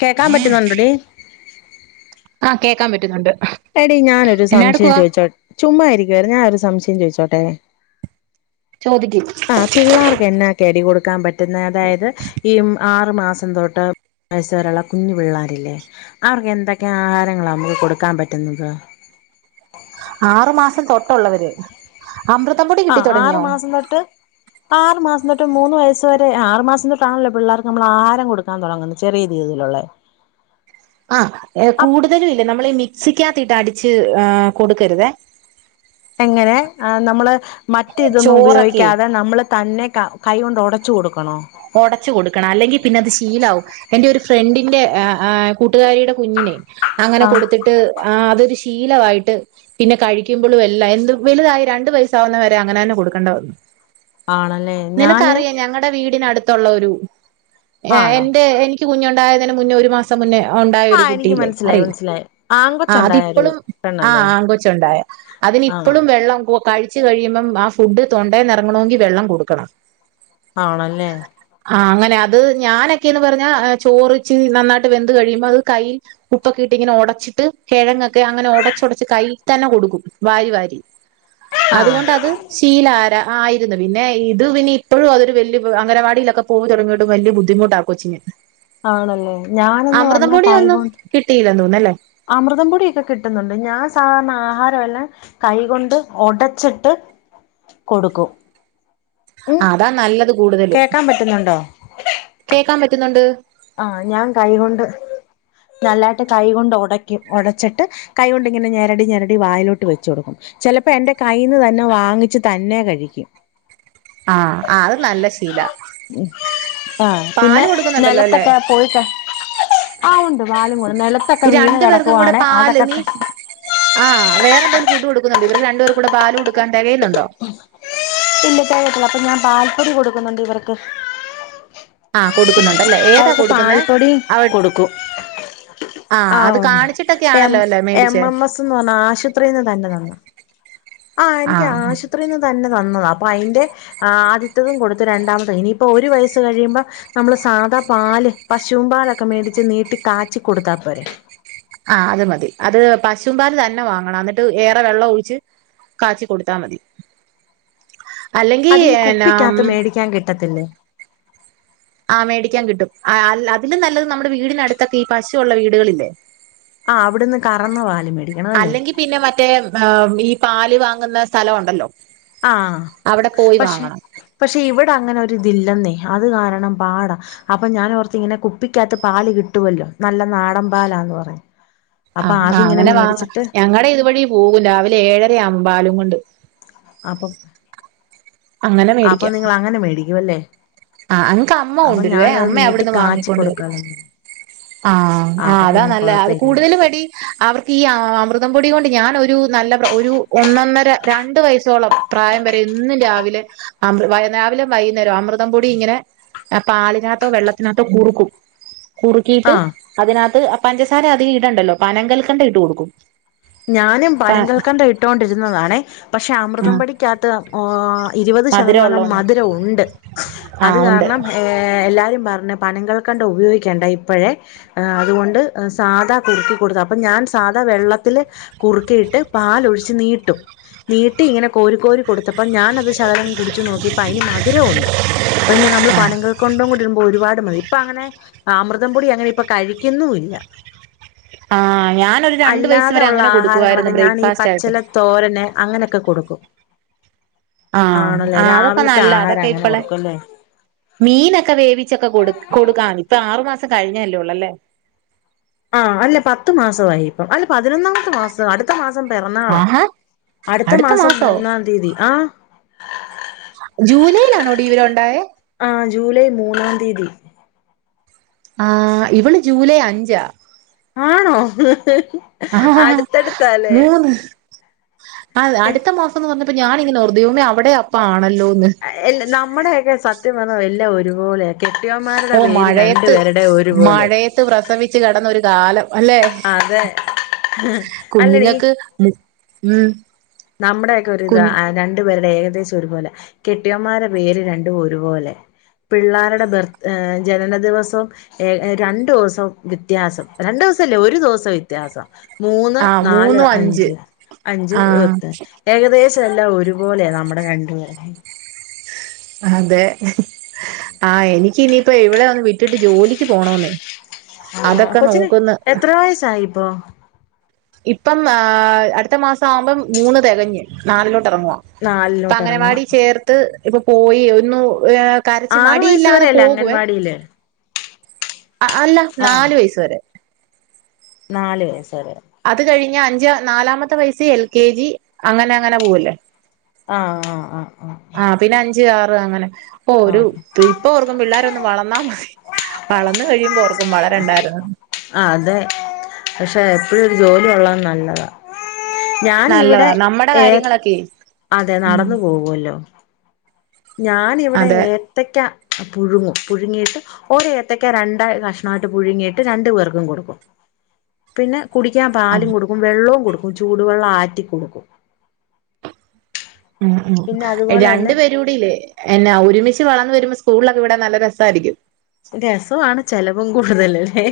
കേക്കാം പറ്റുന്നുണ്ടോടി? ആഹ് കേക്കാൻ പറ്റുന്നുണ്ട്. എടീ ഞാനൊരു എന്നാ സംശയം എടുക്കുവാ ചോയ്ച്ചോ ചുമ്മാ ഇരിക്കുവ ഞാഒരു സംശയം ചോയ്ച്ചോട്ടെ? ചോദിക്കി. പിള്ളാർക്ക് എന്നാക്കെടി കൊടുക്കാ പറ്റുന്നെ അതായത് ഈ ആറ് മാസം തൊട്ട്. വയസേരെള്ള കുഞ്ഞു പിള്ളേരില്ലേ അവർക്കെന്തൊക്ക്യാ ആഹാരങ്ങളാ മക്ക് കൊടുക്കാൻ പറ്റുന്നത്. ആറു മാസം തൊട്ടുള്ളവര് അമൃതംപൊടി കിട്ടി തുടങ്യോ? ന്നട്ട്. ആറ് മാസം തൊട്ട് മൂന്ന് വയസ് വരെ ആഹ് ആറ് മാസം തെട്ടാണല്ലോ പിള്ളർക്ക് നമ്മൾ ആഹാരം കൊടു ൻ തുടങ്ങുന്നത് ചെറിയ രീതിയിലുള്ളേ. ആഹ് എ അപ് കൂടുതലും ഇല്ലെ നമ്മളീ മിക്സിക്കകത്തീട്ട് അടിച്ച് ആഹ് കൊട്ക്കരുതേ. എങ്ങനെ ആഹ് നമ്മള് മറ്റെ ഇതൊന്നും ചോറൊക്കെ ഉപയോഗിക്കാതെ നമ്മള് തന്നെ. കൈ കൊണ്ട് ഉടച്ച് കൊടുക്കണോ? ഉടച്ചു കൊടുക്കണം അല്ലെങ്കിൽ പിന്നെ അത് ശീലാവും. എന്റെ ഒരു ഫ്രണ്ടിന്റെ് അഹ് കൂട്ടുകാരിയുടെ കുഞ്ഞിന് അങ്ങനെ ആ കൊട്ത്തിട്ട്. ട്ട് ആഹ് അതൊരു ശീലമായിട്ട്. പിന്നെ കഴിക്കുമ്പോളും എല്ലാം എന്ത് വലുതായി രണ്ടു വൈസാവുന്നവരെ അങ്ങനെ തന്നെ കൊടുക്കേണ്ട വന്നു. ആണല്ലേ ഞാന് നിനക്കറിയാം ഞങ്ങളടെ വീടിനടുത്തുള്ള ഒരു ആണോ എന്റെ എനിക്ക്. കുഞ്ഞുണ്ടായതിന് മുന്നേ ഒരു മാസം മുന്നേ ഉണ്ടായ ഒരു ആഹ് എനിക്ക് കുട്ടിയില്ലേ മനസ്സിലായി അറിയില്ലേ. മനസ്സിലായി ആഹ് ആങ്കൊച്ചുണ്ടായ ഒരു അതിപ്പോളും ആഹ് പെണ്ണല്ലേ ആങ്കൊച്ച് ഉണ്ടായ അതിനി ആഹ് ഇപ്പളും വെള്ളം ക ച്ച് കഴിയുമ്പം ആഹ് ഫുഡ് തൊണ്ടേന്ന് ഇറങ്ങണോങ്കി വെള്ളം കൊടുക്കണം. ആണല്ലേ. ആഹ് അങ്ങനെ അത് ഞാനൊക്കെയന്ന് പറഞ്ഞാ ചോറിച്ച് നന്നായിട്ട് വെന്ത് കഴിയുമ്പോ അത് ക ഉപ്പ് ഒക്കെ ഇട്ട് ഇങ്ങനെ ഉടച്ചിട്ട്, കിഴങ്ങ് ഒക്കെ അങ്ങനെ ഒടച്ചൊടച്ച് കയ്യിൽ തന്നെ കൊടുക്കും വാരി വാരി. [inaudible] ആഹ് അതുകൊണ്ടത് ശീലാര ആയിരുന്നു പിന്നെ ഇത് പിന്നെ ഇപ്പോഴും അതൊരു വലിയ അംഗനവാടി ക്ക പോവ തുടങ്ങിട്ട് വലിയ ബുദ്ധിമുട്ടാ കൊച്ചിന്. ആണല്ലേ ഞാനന്ന് പറഞ്ഞാ കൈകൊണ്ട്. കിട്ടിയില്ലാ തോന്ന് അല്ലേ. അമൃതം പൊടിയൊക്കെ കിട്ടുന്നുണ്ട് ഞാൻ സാധാരണ ആഹാരമെല്ലാം. കൈകൊണ്ട് ഒടച്ചിട്ട് കൊടുക്കും. ഉം അതാ നല്ലത് കൂടുതലും കേക്കാൻ പറ്റുന്നുണ്ടോ കേക്കാൻ പറ്റുന്നുണ്ട്. ആഹ് ഞാൻ കൈകൊണ്ട് നല്ലായിട്ട് കൈ കൊണ്ട് ഒടക്കും ഒടച്ചിട്ട്. കൈ കൊണ്ടിങ്ങനെ ഞരടി ഞരടി വായലോട്ട് വെച്ച് കൊടുക്കും. ചെലപ്പോ എന്റെ കയ്യീന്ന് തന്നെ വാങ്ങിച്ച് തന്നെ കഴിക്കും. ആഹ് ആഹ് അത് നല്ല ശീല പിന്നെ പാല് കൊടുക്കുന്നുണ്ടല്ലോ അല്ലെ? നിലത്തൊക്കെ പോയിട്ട ആഹ് ഉണ്ട് പാല് [unintelligible] നിലത്തൊക്കെ ഈ വീണ് രണ്ടു കിടക്കുവാണ അതൊക്കെ. ആഹ് വേറെ എന്തെങ്കിലും ഫുഡ് കൊടുുന്നുണ്ടോ ഇവര് രണ്ട് പേർ കൂടെ പാല് കൊടുക്കൻ തികയുന്നുണ്ടോ? ഇല്ല [unintelligible] അപ്പോ ഞാൻ പാൽപ്പൊടി കൊടുക്കുന്നുണ്ട് ഇവർക്ക്. ആ കൊടുക്കുന്നുണ്ടല്ലേ ഏതാ അവർക്ക് കൊടുക്കുന്നേ പാൽപ്പൊടി അവ കൊടുക്കും. ആ അത് ആഹ് ഉണ്ട് കാണിച്ചിട്ടൊക്കെ എം ആണല്ലോ അല്ലേ എം മേടിച്ചേ എം എസ്ന്ന് പറഞ്ഞാ ആശുത്രീന്ന് തന്നെ തന്ന. ആഹ് ആ എനിക്ക് ആശുത്രീന്ന് തന്നെ തന്നതാ അപ്പോ അയിന്റെ. ആ ആദ്യത്തതും കൊടുത്ത് രണ്ടാമത് ഇനിയിപ്പൊ ഒരു വയസ്സ് കഴിയുമ്പൊ നമ്മള് സാധാ പാല് പശുവും പാലൊക്കെ മേടിച്ച് നീട്ടി കാച്ചി കൊടുത്താൽ പോരെ ആ അത് മതി അത് പശുവും പാൽ തന്നെ വാങ്ങണം എന്നിട്ട് ഏറെ വെള്ളം ഒഴിച്ച് കാച്ചി കൊടുത്താ മതി അല്ലെങ്കിൽ അത് ഈ ന കുപ്പിക്കകത്ത് മേടിക്കാൻ കിട്ടത്തില്ലേ ആ മേിക്കാൻ കിട്ടും അതിലും നല്ലത് നമ്മുടെ വീടിനടുത്തൊക്കെ ഈ പശുള്ള വീടുകളില്ലേ ആഹ് അവിടുന്ന് കറന്ന പാ ല് മേടിക്കണം അല്ലേ അല്ലെങ്കിൽ പിന്നെ മറ്റേ ഈ പാല് വാങ്ങുന്ന സ്ഥലം ഉണ്ടല്ലോ ആഹ അവിടെ പോയി വാങ്ങണം പക്ഷെ പക്ഷെ ഇവിടെ അങ്ങനെ ഒരു ഇതില്ലെന്നേ അത് കാരണം പാടാ അപ്പൊ ഞാൻ ഓർത്ത് ഇങ്ങനെ കുപ്പിക്കാത്ത് പാല് കിട്ടുവല്ലോ നല്ല നാടൻ പാലാന്ന് പറയും ആഹ് ആ അങ്ങനെ വാങ്ങ ഞങ്ങടെ ഇതുവഴി പോകും രാവിലെ ഏഴര ആകും പാലും കൊണ്ട് അപ്പൊ അങ്ങനെ അപ്പൊ നിങ്ങളങ്ങനെ മേടിക്കുവല്ലേ ആ് അങ്ങക്ക് അമ്മ അപ്പൊ കൊണ്ടുവരുവേ ഞാനത് അമ്മ നീട്ടി അവിടെന്ന് കാച്ചി വാങ്ങികൊണ്ട് വരും കൊടുക്കാലോന്ന് ആഹ ആ ആ് അപ്പൊ അതാ പിന്നെ നല്ല കൊഴപ്പ അത് ഇല്ലല്ലേ കൂടുതൽ പടി അവർക്ക് ഈ അമൃതം പൊടി കൊണ്ട് ഞാനൊരു ഒരു നല്ല ഒരു ഒന്നൊന്നര രണ്ട് വയസ്സ് സ്സോളം പ്രായം വരെ എന്നും രാവിലെ അ രാവിലെ വൈകുന്നേരം അമൃ തം പൊടി ഇങ്ങനെ പാലിനകത്തോ വെള്ളത്തിനകത്തോ കുറുക്കും കുറുക്കീട്ട് ആഹ് അതിനകത്ത് പഞ്ചസാര അധികം ഇടണ്ടല്ലോ പനംങ്കൽക്കണ്ട ഇട്ട് കൊടുക്കും ഞാനും പ പനം കൾക്കണ്ട് ഇട്ടോ ണ്ടിരുന്നതാണെ പക്ഷെ അമൃതം പൊടിക്കാത്ത് ഇരുപത് മധുരം ശതമാനം ഉള്ളോണ്ട് മധുരം ഉണ്ട് അത് ആഹ് ഉണ്ട് കാരണം എല്ലാരും പറഞ്ഞ് പനംകൾക്കണ്ട് ഉപയോഗിക്കണ്ട ഇപ്പോഴെ അത്കൊണ്ട് സാദാകുറുക്കി കൊടുത്ത അപ്പൊ ഞാൻ സാദാ വെള്ള ത്തിൽകുറുക്കിയിട്ട് പാലൊഴിച്ച് നീട്ടും നീട്ടി ഇങ്ങനെ കോരി കോരി കൊടുത്തപ്പ ഞാനത് ശകലം കുടിച്ചു നോക്കിപ്പ അതിന് മധുരം ഉണ്ട് പിന്നെ നമ്മള് പനങ്കൾ കൊണ്ടും കൂടി ഇടുമ്പോൾ ഒരുപട് മതി ഇപ്പൊ അങ്ങനെ അമൃതം പൊടി അങ്ങനെ ഇപ്പൊ കഴിക്കുന്നുല്ല ആ് ഞാനൊരു രണ്ട് വയസ്സ് അല്ലാതെ വരെ ഉള്ള അങ്ങനെ കൊടുക്കുവായിരുന്നു ആഹാരങ്ങളൊക്കെ ഞാൻ ഈ ബ്രേക്ക്ഫാസ്റ്റ് ആയിട്ട് പച്ചില തോരന് അങ്ങനെയൊക്കെ കൊടുക്കും ആഹ ആണല്ലേ ആ അതൊക്കെ രാവിലത്തെ നല്ല ആഹാരം അതൊക്കെ അങ്ങനെ ഇപ്പളെ കൊടുക്കുംല്ലേ മീനൊക്കെ വേവിച്ചൊക്കെ കൊടു കൊടുക്കാന്ന് ഇപ്പൊ ആറുമാസം കഴിഞ്ഞല്ലേ ഉള്ളൂ അല്ലേ ആ അല്ല പത്ത് മാസമായി ഇപ്പം അല്ല പതിനൊന്നാമത്തെ മാസം അടുത്ത അടുത്ത മാസം പിറന്നാളാ ആഹാ അടുത്ത മാസം മൂന്നാം തീയതി ആ ജൂലൈയിലാണോ ടി ഇവരു ണ്ടായെ ആ ജൂലൈ മൂന്നാം തീയതി ആ് ഇവള് ജൂലൈ അഞ്ചാ ആണോ ആഹ അടുത്തടുത്താല്ലേ മൂന്ന് ആ അടുത്തമാസംന്ന് പറഞ്ഞപ്പൊ ഞാാനിങ്ങനെ വോർത്തു ദൈവമേ അവിടെ അപ്പ ആണല്ലോന്ന് ല്ല നമ്മുടെയൊക്കെ സത്യം പറഞ്ഞ എല്ലാ ഒരുപോലെ കെട്ടിയോന്മാരുടെ ഓ പേര് രണ്ടു മഴയത്ത് പേരുടേം ഒരുപോലെ മഴയത്ത് പ്രസവിച്ച് കിടന്നൊരു കാലം അല്ലെ അതെ അല്ലടീ മ ഉം നമ്മുടെ ഒക്കെ ഒരു കുഞ് ഇതാരണ്ടു പേരുടെ ഏകദേശം ഒരുപോലെയാ കെട്ടിയോൻമ്മാരെ പേര് രണ്ടും ഒരുപോലെ പിള്ളേരുടെ ബർത്ത് ജനനദിവസം ഏ രണ്ടു ദിവസം വ്യത്യാസം രണ്ടു ദിവസംല്ല ഒരു ദിവസം വ്യത്യാസം മൂന്ന് ആഹ് നാല് മൂന്നും അഞ്ച് അഞ്ച് ആഹ് ഏകദേശം എല്ലാം ഒരുപോലെയാ നമ്മുടെ രണ്ടുപേരുടെയും അതെ ആ എനിക്ക് ഇനിയിപ്പൊ ഇ വളെ ഒന്ന് വിട്ടിട്ട് ജോലിക്ക് പോണോ ന്നെ ആ കൊച്ചിന് എത്ര വായസായി ഇപ്പ ഇപ്പം അടുത്ത മാസം ആവുമ്പം മൂന്ന് തികഞ്ഞ് നാലിലോട്ട് ഇറങ്ങുവാ അപ്പ നാലിലോട്ട് ഇറങ്ങുവ അങ്ങനവാടി ചേർത്ത് ഇപ്പൊ പോയി ഒന്നു ഏ കരച്ച് ആറു വയസ്സ് മടിയില്ലാതെ വരെയല്ലേ പോകുവേ അംഗൻവാടിയില് അല്ല ആ നാലു വയസ വരെ നാല് വയസ്സ വരെ അത് കഴിഞ്ഞ അഞ്ച നാലാമത്തെ വയസ് എൽ കെ ജി അങ്ങനെ അങ്ങനെ പോകല്ലേ ആഹ് ആഹ് ആഹ് ആ ആഹ് പിന്നെ അഞ്ച് ആറ് അങ്ങനെ ഓ ഒരു ആ ഇപ്പൊ ഓർക്കും പിള്ളോര ഒന്ന് വളർന്നാ മതി വളർന്നു കഴിയുമ്പോ ഓർക്കും വളരണ്ടായിരുന്നു ആ അതെ പക്ഷെ എപ്പോഴൊ ഒരു ജോലി കൊള്ളാൻ നല്ലതാ ഞൻ ഇവിടെ നല്ലതാ നമ്മടെ ഏ കാര്യങ്ങളൊക്കെ അതെ ഉം നടന്നു പോകുമല്ലോ ഞാന ഇവിടെ അതെ ഏത്തക്ക പുഴുങ്ങും പുഴുങ്ങിയിട്ട് ഓ ഏത്തയ്ക്ക രണ്ടായി കഷ്ണമായിട്ട് പുഴുങ്ങിയിട്ട് രണ്ടു പേർക്കും കൊടുക്കും പിന്നെ കുടിക്കാൻ ആഹ്. പാലും കൊടുക്കും വെള്ളവും കൊടുക്കും ചൂടുവെള്ളം ആറ്റി കൊടുക്കും ഉം ഉ പിന്നെ അതുപോലെ രണ്ട തന്നെ പേര് എന്നാ ഒരുമിച്ച് വളന്നന്ന് വരുമ്പോ സ്കൂളിലൊക്കെ വിടാൻ നല്ല രസമായിരിക്കും രസമാണ് ചെലവും കൂടുതലല്ലേ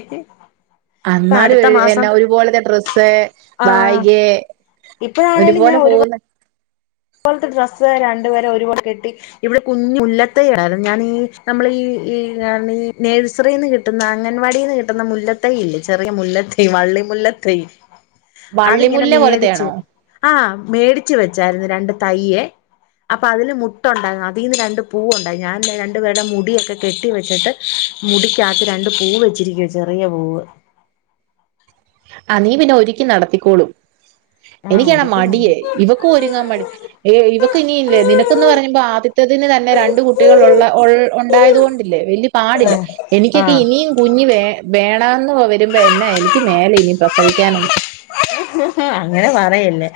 ഇപ്പൊ അന്നാലും അടുത്ത മാസം എന്നാ ഒരുപോലത്തെ ഡ്രെസ്സ് ആ ബായിക് ഇപ്പഴാണേലും ഞാൻ ഒരുപാട് അതുപോലത്തെ ഡ്രസ്സ് രണ്ടുപേരെ ഒരുപോലെ കെട്ടി ഇവിടെ കുഞ്ഞ്മുല്ലത്ത് എരഞ്ഞാണീ നമ്മള് ഈ ഈഈ നേഴ്സറിന്ന് കിട്ട കിട്ടുന്ന അംഗൻവാടിന്ന് കിട്ടുന്ന മുല്ലത്തൈ ഇല്ലേചെറിയ മുല്ലതയ്യ് വള്ളി മുല്ലത്തെയ് അതിങ്ങനെ വള്ളിമുല്ല മേടിച്ച് പോലത്തെയാണോ ആഹ് മേടിച്ചു വെച്ചായിരുന്നു രണ്ട് തയ്യ് അപ്പൊ അതില് മുട്ടുണ്ടായിന്നു അതിന്ന് രണ്ട് പൂവ് ഉണ്ടായി ഞാൻ രണ്ടു പേരുടെ മുടിയൊക്കെ കെട്ടി വെച്ചിട്ട് മുടിക്ക് അകത്ത് രണ്ട് പൂവ് വെച്ചിരിക്കുവ ചെറിയ പൂവ് ആഹ് നീ പിന്നെ ഒക്കി നടത്തിക്കോളും ആ എനിക്കാണ് മടിയെ ഒരിക്കുന്നു ഇവക്കും ഒരുങ്ങാൻ മടി ഏ ഇവക്ക് ഇനിയില്ലേ നിനക്ക്ന്ന് പറയുമ്പോ ആദ്യത്തെതിന് തന്നെ രണ്ട് കുട്ടികൾ ഉള്ള ഉണ്ടായതുകൊണ്ടില്ലേ വലിയ പാടില്ല ആഹ് എനിക്കൊക്കെ ഇനിയും കുഞ്ഞ് വേ വേണന്ന് വരുമ്പോ എന്ന എനിക്ക് മേലെ ഇനി പ്രസവിക്കാൻ ഒന്നും അങ്ങനെ പറയല്ലേ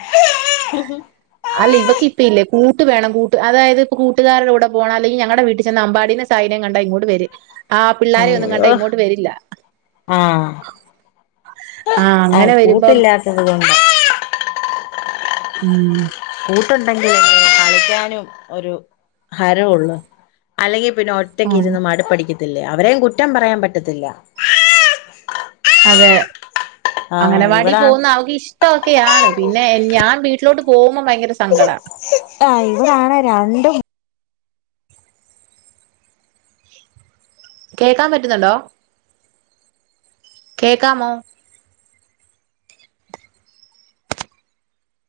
അല്ല ഇവക്ക ഇപ്പ ഇല്ലേ കൂട്ടു വേണം കൂട്ട് അതായത് ഇപ്പോ കൂട്ടുകാരുടെ പോകണം അല്ലെങ്കിൽ ഞങ്ങളുടെ വീട്ടിൽ ചെന്ന അമ്പാടിനെ തൈനം കണ്ട ഇങ്ങോട് വര് ആ പിള്ളാരെ ഒന്നും കണ്ട അയ്യോ ഇങ്ങോട്ട് വരില്ല ആഹ് ആഹ് അങ്ങനെ വരുമ്പം കൂട്ടില്ലാത്തത് കൊണ്ടാ ഉം കൂട്ടുണ്ടെങ്കിൽ കളിക്കാനും ഒരു ഹരം ഉള്ളൂ അല്ലെങ്കിൽ പിന്നെ ഒ ഒറ്റക്ക് ഇരുന്ന് മടുപ്പ് പിടിക്കത്തില്ലേ അവരേയും കുറ്റം പറയാൻ പറ്റത്തില്ല അതെ ആഹ് അങ്ങനവാടി ഇവിടാ പോകുന്ന അവക്ക് ഇ ഇഷ്ട ഒക്കെയാണ് പിന്നെ ഞാൻ വീട്ടിലോട്ട് പോകുമ്പോ ഭയങ്കര സങ്കടമാണ് ആഹ് ഇവടെ ആണ് രണ്ടും കേക്കാൻ പറ്റുന്നുണ്ടോ കേക്കാമോ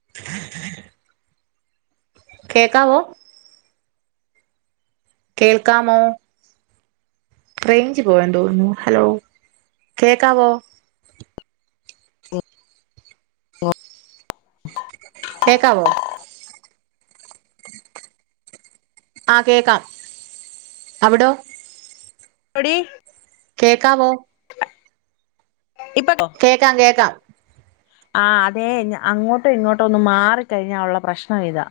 [inaudible] കേക്കാവോ കേൾക്കാമോ റേഞ്ച് പോവാൻ തോന്നുന്നു ഹലോ കേക്കാവോ കേക്കാവോ ആഹ് കേക്കാം അവിടോ അവിടിം കേക്കാവൊ ഇപ്പണ്ടോ കേക്കാം കേക്കാം ആഹ് അതെ അങ്ങോട്ടും ഇങ്ങോട്ടും ഒന്നും മാറിക്കഴിഞ്ഞാ ഉള്ള പ്രശ്നം ഇതാ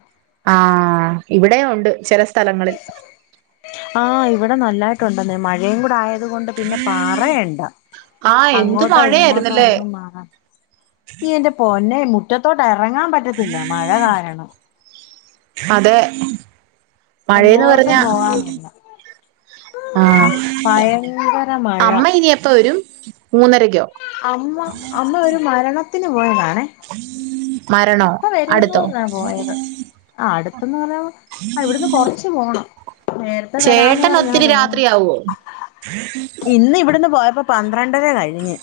ആഹ് ഇവിടെ ഉണ്ട് ചില സ്ഥലങ്ങളിൽ ആഹ് ഇവിടെ നല്ലായിട്ടുണ്ടെന്ന മഴയും കൂടെ ആയ അതുകൊണ്ട് പിന്നെ പാറയണ്ട ആഹ് എന്ത് അങ്ങോട്ടോ ഇങ്ങോട്ടോ മഴയായിരുന്നല്ലേ ഒന്നും മാറ പൊന്നെ മുറ്റത്തോട്ട് ഇറങ്ങാൻ പറ്റത്തില്ല മഴ കാരണം അതെ മഴേന്ന് എങ്ങോട്ടും പറഞ്ഞാ പോവാനില്ല ആഹ് ഭയങ്കര മഴ അമ്മ ഇനി എപ്പ വരും മൂന്നരക്കോ അമ്മ അമ്മ ഒരു മരണത്തിന് പോയതാണേ മരണോ നേരത്തെ അടുത്തോ പോയത് ആഹ് അടുത്തന്ന് പറഞ്ഞാ ഇവിടുന്ന് കുറച്ച് പോണം നേരത്തെ വരാന്ന് ചേട്ടൻ പറഞ്ഞാൻ ഒത്തിരി പോയ രാത്രിയാവോ ഇന്ന് ഇവിടെന്ന് പോയപ്പോ പന്ത്രണ്ടര കഴിഞ്ഞ്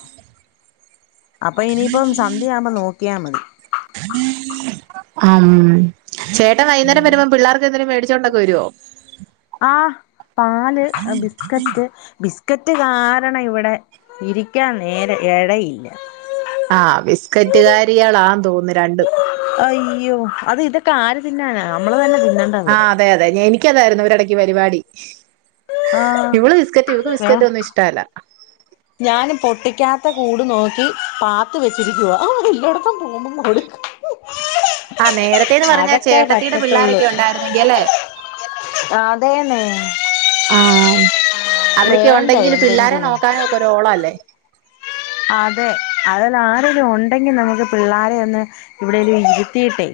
അപ്പൊ ഇനിയിപ്പം സന്ധ്യയാവുമ്പോ നോക്കിയാ മതി ആ ചേട്ടൻ വൈന്നേരം ഉം വരുമ്പോ പിള്ളേർക്ക് എന്തെങ്കിലും മേടച്ച് ചൊണ്ടൊക്കെ വരോ ആ പാല് ബിസ്കറ്റ് ബിസ് ക്കറ്റ് കാരണം ഇവിടെ ഇരിക്കാൻ നേരെ ഇടയില്ല. ആഹ് ബിസ്ക്കറ്റ് കാരികളാ തോന്നുന്നു രണ്ടും അയ്യോ അത് ഇതൊക്കെ ആര് തിന്നാന നമ്മള് തന്നെ തിന്നണം ആഹ്അതെ അതെ എനിക്ക അതിയിരുന്നു ഒരിടക്ക് പരിപാടി ആഹ് ഇവള് ബിസ്ക്കറ്റ് ഇവക്ക് ബിസ്ക്കറ്റ് ഒന്നും ഇഷ്ടല്ല. ഞാനും പൊട്ടിക്കാത്ത കൂട് നോക്കി പാത്ത് വെച്ചിരിക്കുവ എല്ലോടത്തം കൊടുക്ക ആഹ് നേരത്തേന്ന് പറഞ്ഞാ ചേട്ടത്തിടെ പിള്ളോരൊക്കെ ഉണ്ടായിരുന്നെങ്കി അല്ലേ ആ അതെന്നെ ആഹ് അവരൊക്കെ ഉണ്ടെങ്കിലും പിള്ളോരെ എന്തെങ്കിലും നോക്കാനും ഒക്കെ ഒരു ഓളല്ലേ അതെ അതിൽ ആരിലും ഉണ്ടെങ്കിൽ നമുക്ക് പിള്ളേരെയൊന്ന് ഇവിടെലും ഇരുത്തിയിട്ടെ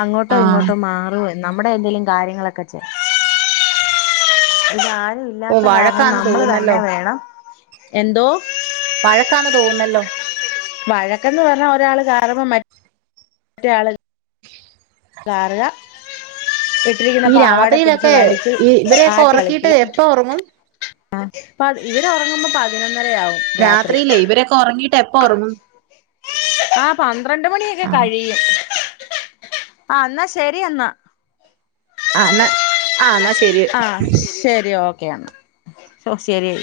അങ്ങോട്ടോ ആഹ് ഇങ്ങോട്ടോ മാറും നമ്മുടെ എന്തെങ്കലും കാര്യങ്ങളൊക്കെ ചെയ ഇത് ആരും ഓ ഇല്ലാത്ത കാരണം വഴക്കാന്ന് നമ്മൾ തോന്നുന്നല്ലോ തന്നെ വേണം എന്തോ വഴക്കാന്ന് തോന്നുന്നല്ലോ വഴക്കന്ന് പറഞ്ഞാ ഒരാൾ കയറുമ്പോ മ മറ്റെള് കാറുക [unintelligible] ഇട്ടിരിക്കുന്ന ഈ പാവാട പിടിച്ച് രാത്രിയിലൊക്കെ വലിച്ച് ഈ ഇവരെയൊക്കെ ആട്ടി ഉറക്കിയിട്ട് കളിക്കുക എപ്പ ഉറങ്ങും ആ പ ഇവര് ഉറങ്ങുമ്പോ പ രാത്രിയില് ഇവരൊക്കെ ഉറങ്ങീട്ട് എപ്പ ഉറങ്ങും ആ പന്ത്രണ്ട് മണിയൊക്കെ ആ കഴിയും ആ എന്നാ ശരി എന്നാ ആന്ന് ആ ശരി ആ ശരി ഓക്കെ എന്നാ ശരി.